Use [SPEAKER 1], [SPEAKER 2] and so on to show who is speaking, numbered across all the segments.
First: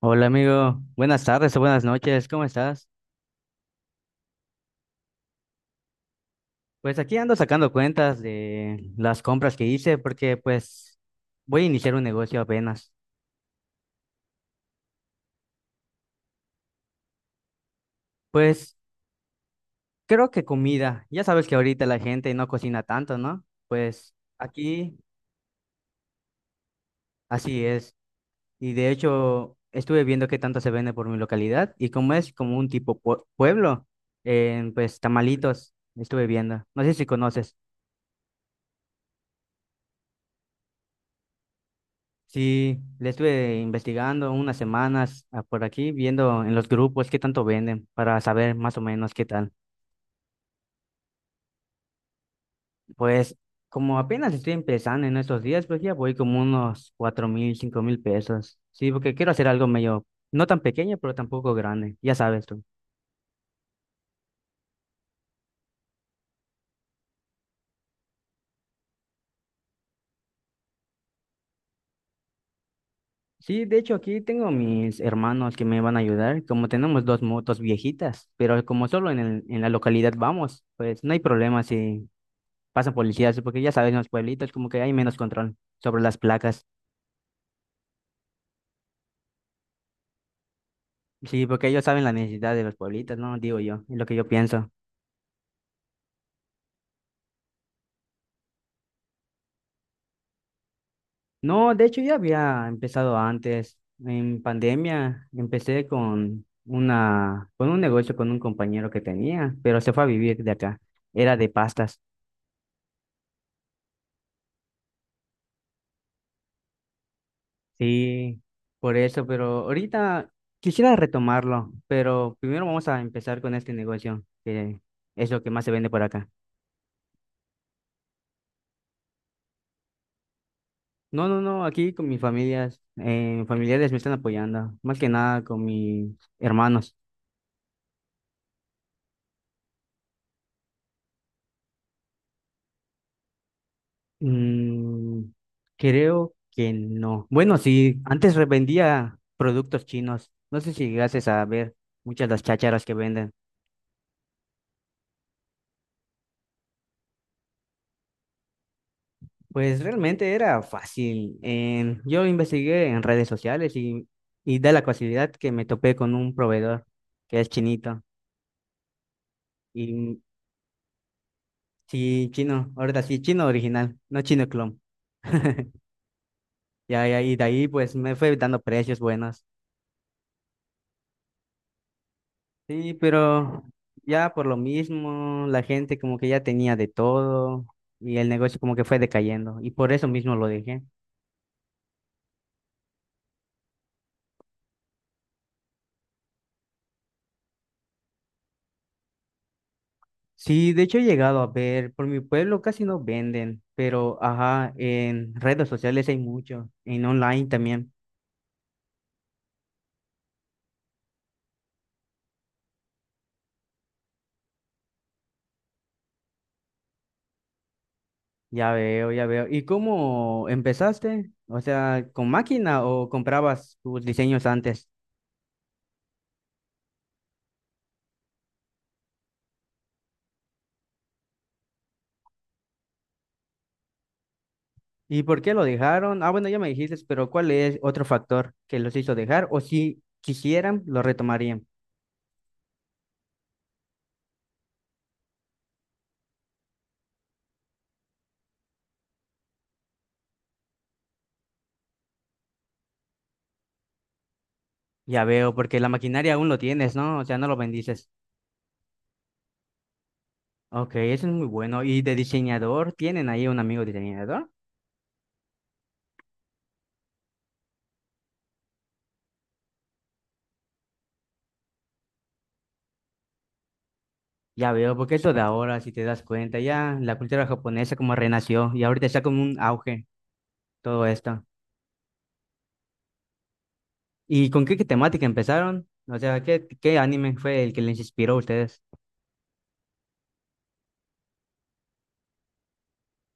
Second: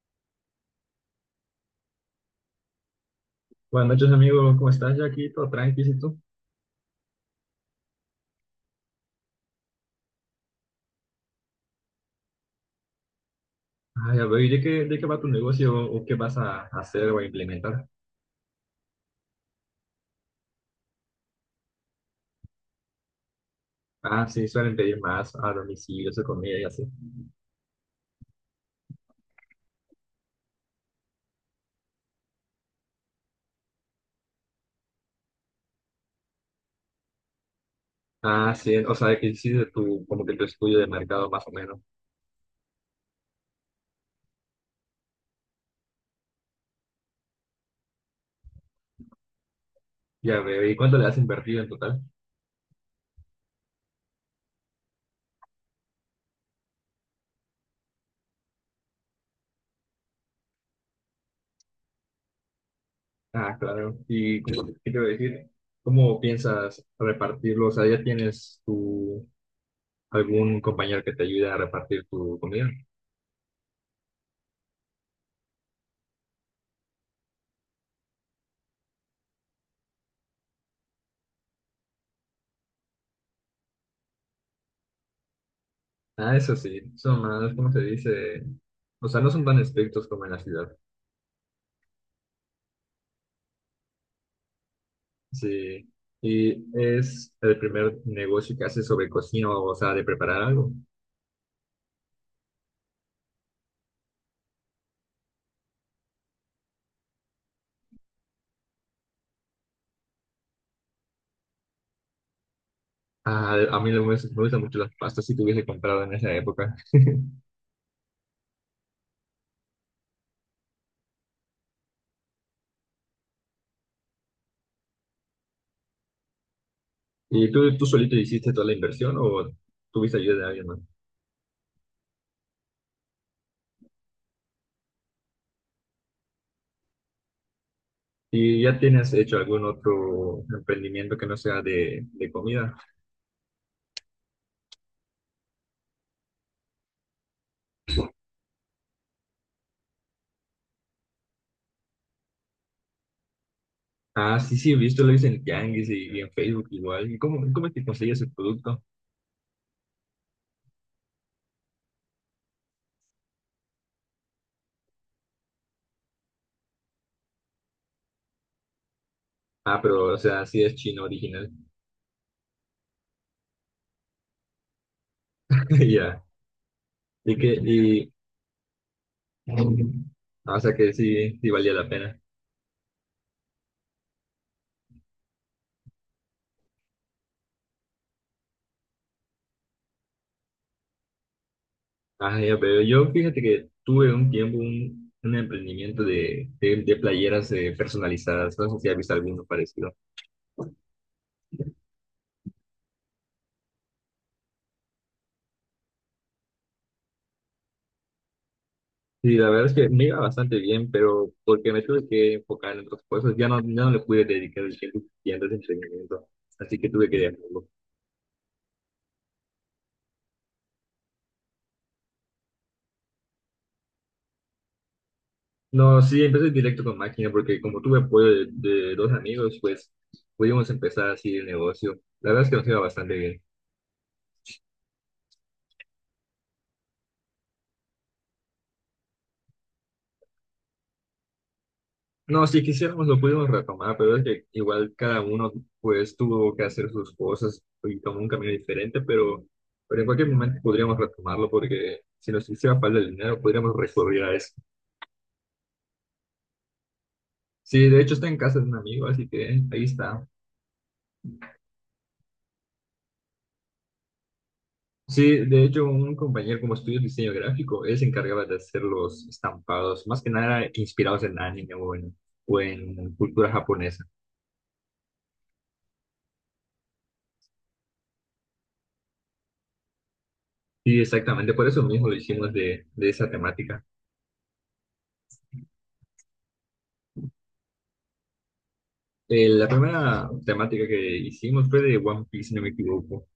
[SPEAKER 1] Hola amigo, buenas tardes o buenas noches, ¿cómo estás?
[SPEAKER 2] Buenas noches, amigo. ¿Cómo estás? Yo aquí todo tranquilo, ¿y tú?
[SPEAKER 1] Pues aquí ando sacando cuentas de las compras que hice porque pues voy a iniciar un negocio apenas.
[SPEAKER 2] Ah, ya veo. ¿Y de qué va tu negocio o qué vas a hacer o a implementar?
[SPEAKER 1] Pues creo que comida, ya sabes que ahorita la gente no cocina tanto, ¿no? Pues
[SPEAKER 2] Ah, sí, suelen
[SPEAKER 1] aquí
[SPEAKER 2] pedir más a domicilio, su comida y así.
[SPEAKER 1] así es. Y de hecho estuve viendo qué tanto se vende por mi localidad y como es como un tipo pueblo, pues tamalitos estuve viendo. No sé si conoces.
[SPEAKER 2] Ah, sí, o sea, que hiciste tu, como que tu estudio de mercado más o menos.
[SPEAKER 1] Sí, le estuve investigando unas semanas por aquí, viendo en los grupos qué tanto venden para saber más o menos qué tal.
[SPEAKER 2] Ya veo. ¿Y cuánto le has invertido en total?
[SPEAKER 1] Pues como apenas estoy empezando en estos días, pues ya voy como unos 4000, 5000 pesos. Sí, porque quiero hacer algo medio, no tan pequeño, pero tampoco grande, ya sabes tú.
[SPEAKER 2] Ah, claro. ¿Y qué te voy a decir? ¿Cómo piensas repartirlo? O sea, ¿ya tienes algún compañero que te ayude a repartir tu comida?
[SPEAKER 1] Sí, de hecho aquí tengo mis hermanos que me van a ayudar, como tenemos dos motos viejitas, pero como solo en la localidad vamos, pues no hay problema si pasan policías, sí, porque ya saben, en los pueblitos como que hay menos control sobre las
[SPEAKER 2] Ah, eso
[SPEAKER 1] placas.
[SPEAKER 2] sí, son más, ¿cómo se dice? O sea, no son tan estrictos como en la ciudad.
[SPEAKER 1] Sí, porque ellos saben la necesidad de los pueblitos, ¿no? Digo yo, es lo que yo pienso.
[SPEAKER 2] Sí. ¿Y es el primer negocio que hace sobre cocina, o sea, de preparar algo?
[SPEAKER 1] No, de hecho ya había empezado antes. En pandemia empecé con un negocio con un compañero que tenía, pero se fue a vivir de acá. Era de pastas.
[SPEAKER 2] Ah, a mí me gustan mucho las pastas, si te hubiese comprado en esa época.
[SPEAKER 1] Sí, por eso, pero ahorita quisiera retomarlo, pero primero vamos a empezar con este negocio, que es lo que más se vende por acá.
[SPEAKER 2] ¿Y tú solito hiciste toda la inversión o tuviste ayuda de alguien más?
[SPEAKER 1] No, no, no, aquí con mis familias, mis familiares me están apoyando, más que nada con mis hermanos.
[SPEAKER 2] ¿Y ya tienes hecho algún otro emprendimiento que no sea de comida?
[SPEAKER 1] Mm, creo que no. Bueno, sí, antes vendía productos chinos, no sé si llegases a ver muchas de las chácharas que venden.
[SPEAKER 2] Ah, sí, sí, he visto, lo hice en Tianguis y en Facebook igual. ¿Y cómo es que consigues el producto?
[SPEAKER 1] Pues realmente era fácil. Yo investigué en redes sociales y da la casualidad que me topé con un proveedor que es chinito.
[SPEAKER 2] Ah, pero, o
[SPEAKER 1] Y
[SPEAKER 2] sea, sí es chino original.
[SPEAKER 1] sí, chino, ahora sí, chino original, no chino clon.
[SPEAKER 2] Ya.
[SPEAKER 1] Ya, ya, y
[SPEAKER 2] ¿Y
[SPEAKER 1] de
[SPEAKER 2] qué?
[SPEAKER 1] ahí pues me fue dando precios buenos.
[SPEAKER 2] Ah, o sea que sí, sí valía la pena.
[SPEAKER 1] Sí, pero ya por lo mismo, la gente como que ya tenía de todo y el negocio como que fue decayendo y por eso mismo lo dejé.
[SPEAKER 2] Ah, ya, pero yo fíjate que tuve un tiempo un emprendimiento de playeras personalizadas. No sé si has visto alguno parecido.
[SPEAKER 1] Sí, de hecho he llegado a ver, por mi pueblo casi no venden, pero ajá, en redes sociales hay mucho, en online también.
[SPEAKER 2] Sí, la verdad es que me iba bastante bien, pero porque me tuve que enfocar en otras cosas, ya no le pude dedicar el tiempo suficiente a ese emprendimiento. Así que tuve que dejarlo.
[SPEAKER 1] Ya veo, ya veo. ¿Y cómo empezaste? O sea, ¿con máquina o comprabas tus diseños antes?
[SPEAKER 2] No, sí, empecé directo con máquina porque como tuve apoyo de dos amigos, pues pudimos empezar así el negocio. La verdad es que nos iba bastante bien.
[SPEAKER 1] ¿Y por qué lo dejaron? Ah, bueno, ya me dijiste, pero ¿cuál es otro factor que los hizo dejar? O si quisieran, lo retomarían.
[SPEAKER 2] No, si quisiéramos lo podemos retomar, pero es que igual cada uno pues tuvo que hacer sus cosas y tomó un camino diferente, pero en cualquier momento podríamos retomarlo, porque si nos hiciera falta el dinero podríamos recurrir a eso.
[SPEAKER 1] Ya veo, porque la maquinaria aún lo tienes, ¿no? O sea, no lo
[SPEAKER 2] Sí, de
[SPEAKER 1] bendices.
[SPEAKER 2] hecho está en casa de un amigo, así que ahí está.
[SPEAKER 1] Ok, eso es muy bueno. ¿Y de diseñador? ¿Tienen ahí un amigo diseñador?
[SPEAKER 2] Sí, de hecho un compañero como estudios diseño gráfico, él se encargaba de hacer los estampados, más que nada inspirados en anime o en cultura japonesa.
[SPEAKER 1] Ya veo, porque eso de ahora, si te das cuenta, ya la cultura japonesa como renació y ahorita está como un auge
[SPEAKER 2] Sí,
[SPEAKER 1] todo esto.
[SPEAKER 2] exactamente, por eso mismo lo hicimos de esa temática.
[SPEAKER 1] ¿Y con qué temática empezaron? O sea, ¿qué anime fue el que les inspiró a ustedes?
[SPEAKER 2] La primera temática que hicimos fue de One Piece, si no me equivoco.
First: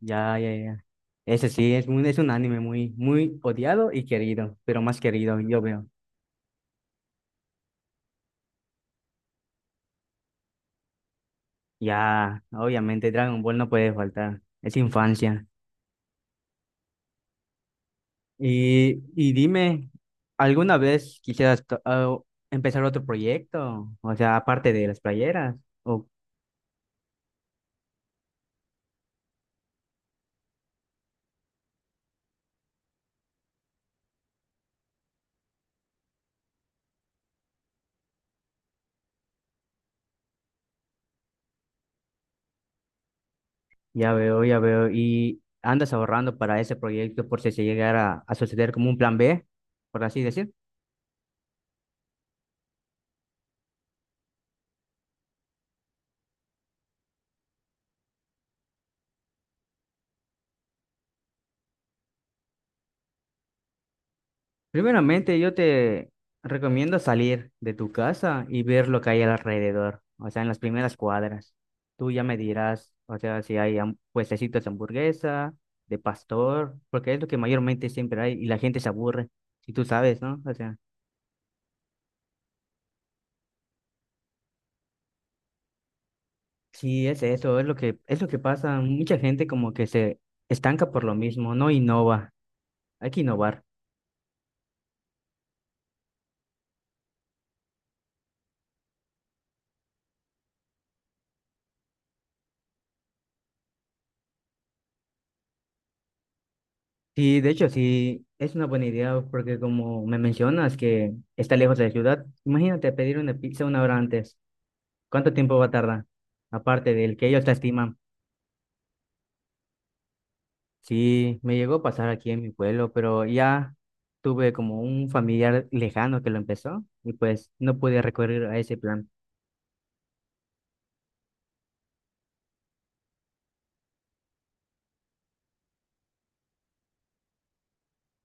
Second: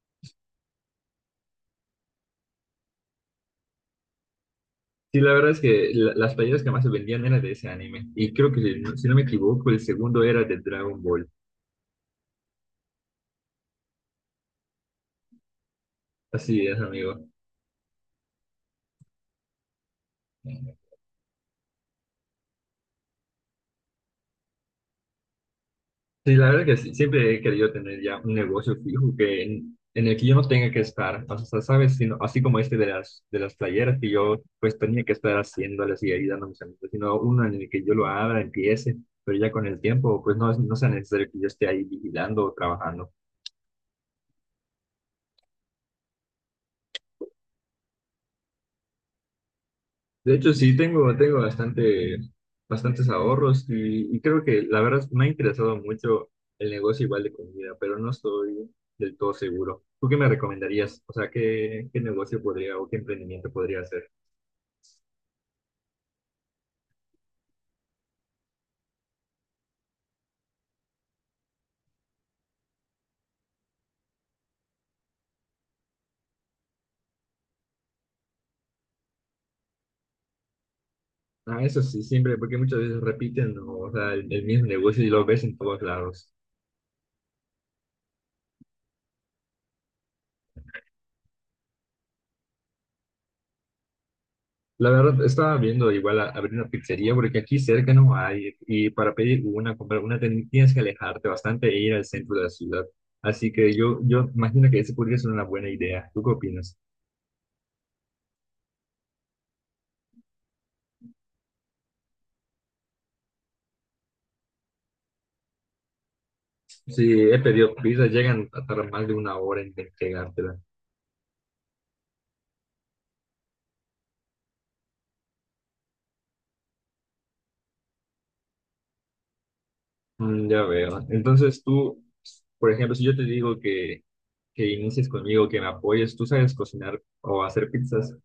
[SPEAKER 1] Ya, ya, ya. Ese sí, es un anime muy, muy odiado y querido, pero más
[SPEAKER 2] Sí, la
[SPEAKER 1] querido,
[SPEAKER 2] verdad
[SPEAKER 1] yo
[SPEAKER 2] es
[SPEAKER 1] veo.
[SPEAKER 2] que las playeras que más se vendían eran de ese anime. Y creo que, si no me equivoco, el segundo era de Dragon Ball.
[SPEAKER 1] Ya, obviamente Dragon Ball no puede faltar, es infancia.
[SPEAKER 2] Así es, amigo.
[SPEAKER 1] Y dime, ¿alguna vez quisieras to- ah, empezar otro proyecto? O sea, aparte de las playeras. Oh,
[SPEAKER 2] Sí, la verdad que sí, siempre he querido tener ya un negocio fijo en el que yo no tenga que estar, o sea, sabes, así como este de las playeras, que yo pues tenía que estar haciéndolas y ayudando a mis amigos, sino uno en el que yo lo abra, empiece, pero ya con el tiempo pues no, no sea necesario que yo esté ahí vigilando o trabajando.
[SPEAKER 1] ya veo, ya veo. ¿Y andas ahorrando para ese proyecto por si se llegara a suceder como un plan B, por así
[SPEAKER 2] De
[SPEAKER 1] decir?
[SPEAKER 2] hecho, sí, tengo bastantes ahorros y creo que la verdad me ha interesado mucho el negocio igual de comida, pero no estoy del todo seguro. ¿Tú qué me recomendarías? O sea, ¿qué negocio podría o qué emprendimiento podría hacer?
[SPEAKER 1] Primeramente, yo te recomiendo salir de tu casa y ver lo que hay alrededor, o sea, en las primeras cuadras. Tú ya me dirás, o sea, si hay puestecitos de hamburguesa, de pastor, porque es lo que mayormente siempre hay y la gente se aburre, si tú sabes, ¿no? O sea,
[SPEAKER 2] Ah, eso sí, siempre, porque muchas veces repiten, ¿no? O sea, el mismo negocio y lo ves en todos lados.
[SPEAKER 1] sí, es eso, es lo que pasa. Mucha gente como que se estanca por lo mismo, no innova. Hay que innovar.
[SPEAKER 2] La verdad, estaba viendo igual abrir una pizzería, porque aquí cerca no hay, y para pedir una, comprar una, tienes que alejarte bastante e ir al centro de la ciudad. Así que yo, imagino que esa podría ser una buena idea. ¿Tú qué opinas?
[SPEAKER 1] Sí, de hecho, sí, es una buena idea porque como me mencionas que está lejos de la ciudad, imagínate pedir una pizza una hora antes. ¿Cuánto tiempo va a tardar? Aparte del que
[SPEAKER 2] Sí, he
[SPEAKER 1] ellos la
[SPEAKER 2] pedido
[SPEAKER 1] estiman.
[SPEAKER 2] pizza, llegan a tardar más de una hora en entregártela.
[SPEAKER 1] Sí, me llegó a pasar aquí en mi pueblo, pero ya tuve como un familiar lejano que lo empezó y pues no pude recurrir a ese plan.
[SPEAKER 2] Ya veo. Entonces tú, por ejemplo, si yo te digo que inicies conmigo, que me apoyes, ¿tú sabes cocinar o hacer pizzas?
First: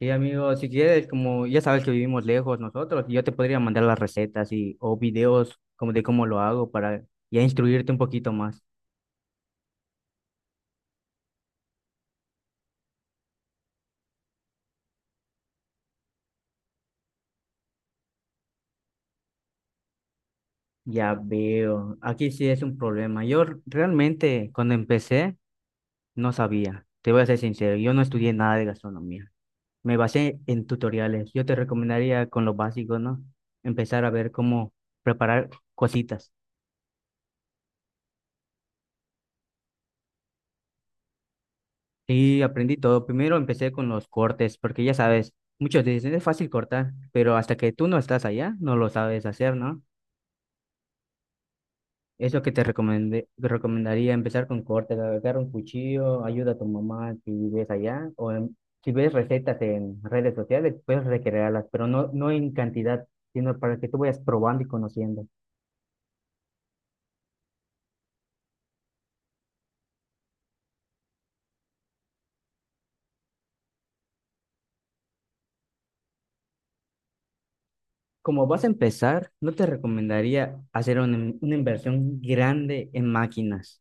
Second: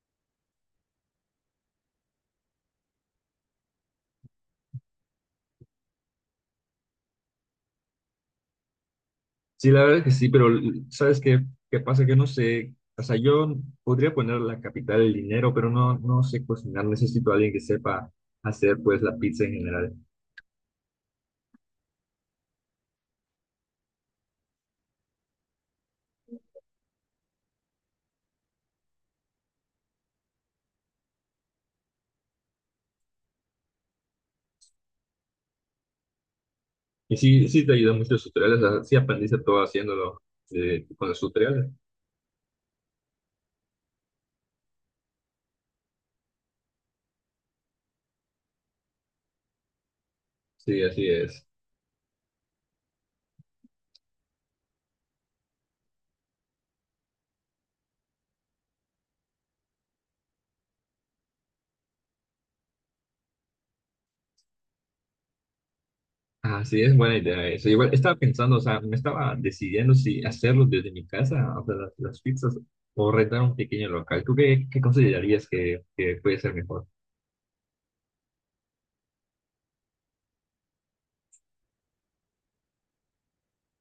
[SPEAKER 1] Sí, amigo, si quieres, como ya sabes que vivimos lejos nosotros, yo te podría mandar las recetas y o videos como de cómo lo hago para ya instruirte un poquito más.
[SPEAKER 2] Sí, la verdad es que sí, pero ¿sabes qué pasa? Que no sé, o sea, yo podría poner la capital del dinero, pero no sé cocinar, necesito a alguien que sepa hacer pues la pizza en general.
[SPEAKER 1] Ya veo, aquí sí es un problema. Yo realmente cuando empecé no sabía, te voy a ser sincero, yo no estudié nada de gastronomía. Me basé en tutoriales. Yo te recomendaría con lo básico, ¿no? Empezar a ver cómo preparar cositas.
[SPEAKER 2] Y sí, sí te ayudan mucho los tutoriales, o sea, sí aprendiste todo haciéndolo con los tutoriales.
[SPEAKER 1] Y aprendí todo. Primero empecé con los cortes, porque ya sabes, muchos dicen es fácil cortar, pero hasta que tú no estás allá, no lo sabes hacer, ¿no?
[SPEAKER 2] Sí, así es.
[SPEAKER 1] Es lo que te recomendé, te recomendaría empezar con cortes, agarrar un cuchillo, ayuda a tu mamá si ves allá, si ves recetas en redes sociales, puedes recrearlas, pero no, no en cantidad, sino para que tú vayas probando y conociendo.
[SPEAKER 2] Ah, sí, es buena idea eso. Igual estaba pensando, o sea, me estaba decidiendo si hacerlo desde mi casa, o sea, las pizzas, o rentar un pequeño local. ¿Tú qué considerarías que puede ser mejor?
[SPEAKER 1] Como vas a empezar, no te recomendaría una inversión grande en máquinas,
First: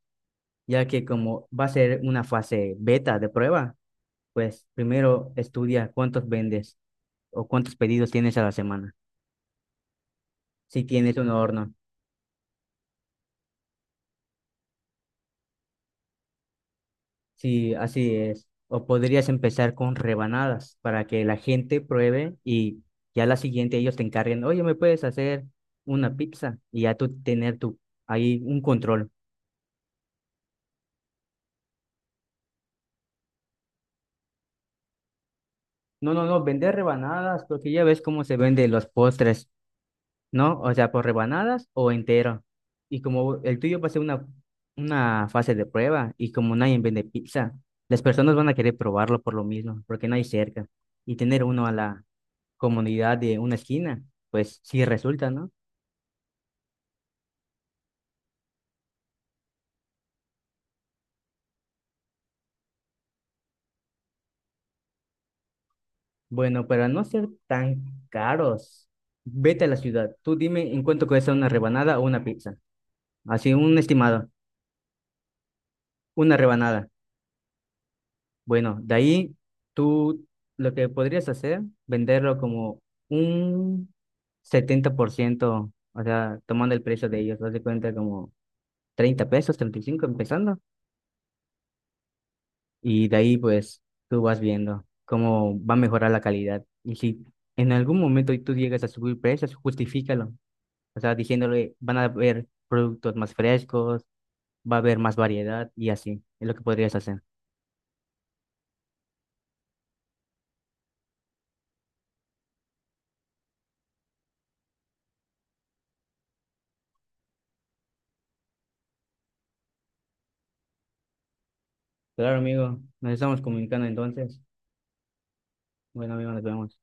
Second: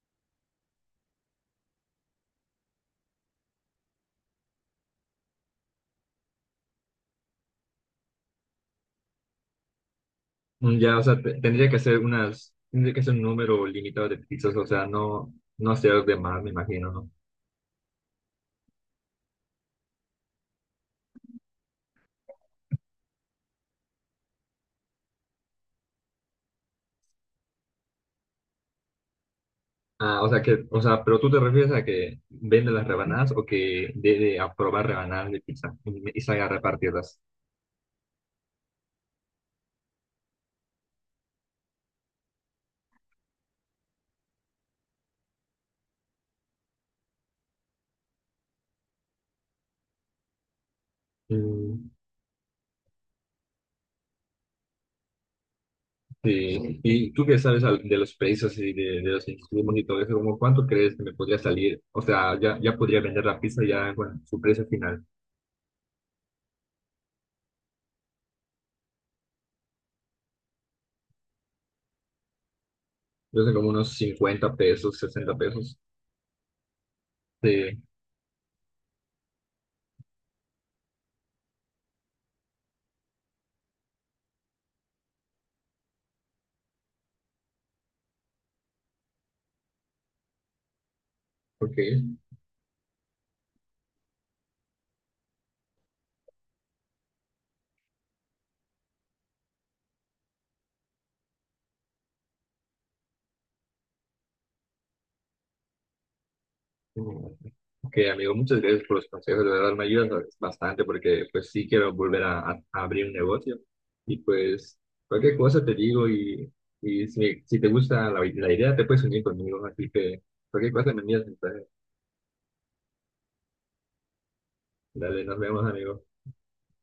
[SPEAKER 1] ya que como va a ser una fase beta de prueba, pues primero estudia cuántos vendes o cuántos pedidos tienes a la semana. Si
[SPEAKER 2] Ya, o
[SPEAKER 1] tienes
[SPEAKER 2] sea,
[SPEAKER 1] un
[SPEAKER 2] tendría
[SPEAKER 1] horno.
[SPEAKER 2] que ser tendría que ser un número limitado de pizzas, o sea, no hacer de más, me imagino, ¿no?
[SPEAKER 1] Sí, así es. O podrías empezar con rebanadas para que la gente pruebe y ya la siguiente ellos te encarguen, oye, ¿me puedes hacer una pizza? Y ya tú tener tu, ahí un control.
[SPEAKER 2] Ah, o sea que, o sea, pero tú te refieres a que vende las rebanadas, o que debe aprobar rebanadas de pizza
[SPEAKER 1] No,
[SPEAKER 2] y
[SPEAKER 1] no, no,
[SPEAKER 2] salga a
[SPEAKER 1] vender
[SPEAKER 2] repartirlas.
[SPEAKER 1] rebanadas porque ya ves cómo se venden los postres, ¿no? O sea, por rebanadas o entero. Y como el tuyo va a ser una fase de prueba y como nadie vende pizza, las personas van a querer probarlo por lo mismo, porque no hay cerca. Y tener uno a
[SPEAKER 2] Mm,
[SPEAKER 1] la, comunidad de una esquina, pues sí resulta, ¿no?
[SPEAKER 2] sí. ¿Y tú qué sabes de los precios y de los insumos y todo eso? ¿Cómo cuánto crees que me podría salir? O sea, ya, podría vender la pizza ya con su precio final.
[SPEAKER 1] Bueno, para no ser tan caros, vete a la ciudad. Tú dime en cuánto cuesta una rebanada o una pizza.
[SPEAKER 2] Yo
[SPEAKER 1] Así,
[SPEAKER 2] sé como
[SPEAKER 1] un
[SPEAKER 2] unos
[SPEAKER 1] estimado,
[SPEAKER 2] 50 pesos, 60 pesos.
[SPEAKER 1] una rebanada.
[SPEAKER 2] Sí,
[SPEAKER 1] Bueno, de ahí tú lo que podrías hacer, venderlo como un 70%, o sea, tomando el precio de ellos, haz de cuenta como 30 pesos, 35 empezando.
[SPEAKER 2] ok.
[SPEAKER 1] Y de ahí pues tú vas viendo cómo va a mejorar la calidad. Y si en algún momento tú llegas a subir precios, justifícalo. O sea, diciéndole, van a haber productos más frescos, va a haber más variedad y así. Es lo que podrías hacer.
[SPEAKER 2] Ok, amigo, muchas gracias por los consejos, de verdad me ayudas bastante, porque pues sí quiero volver a abrir un negocio, y pues cualquier cosa te digo, y si, te gusta la idea te puedes unir conmigo, así que cualquier cosa me envías mensaje.
[SPEAKER 1] Claro, amigo. Nos estamos comunicando entonces.
[SPEAKER 2] Dale, nos vemos, amigo.
[SPEAKER 1] Bueno, amigo, nos vemos.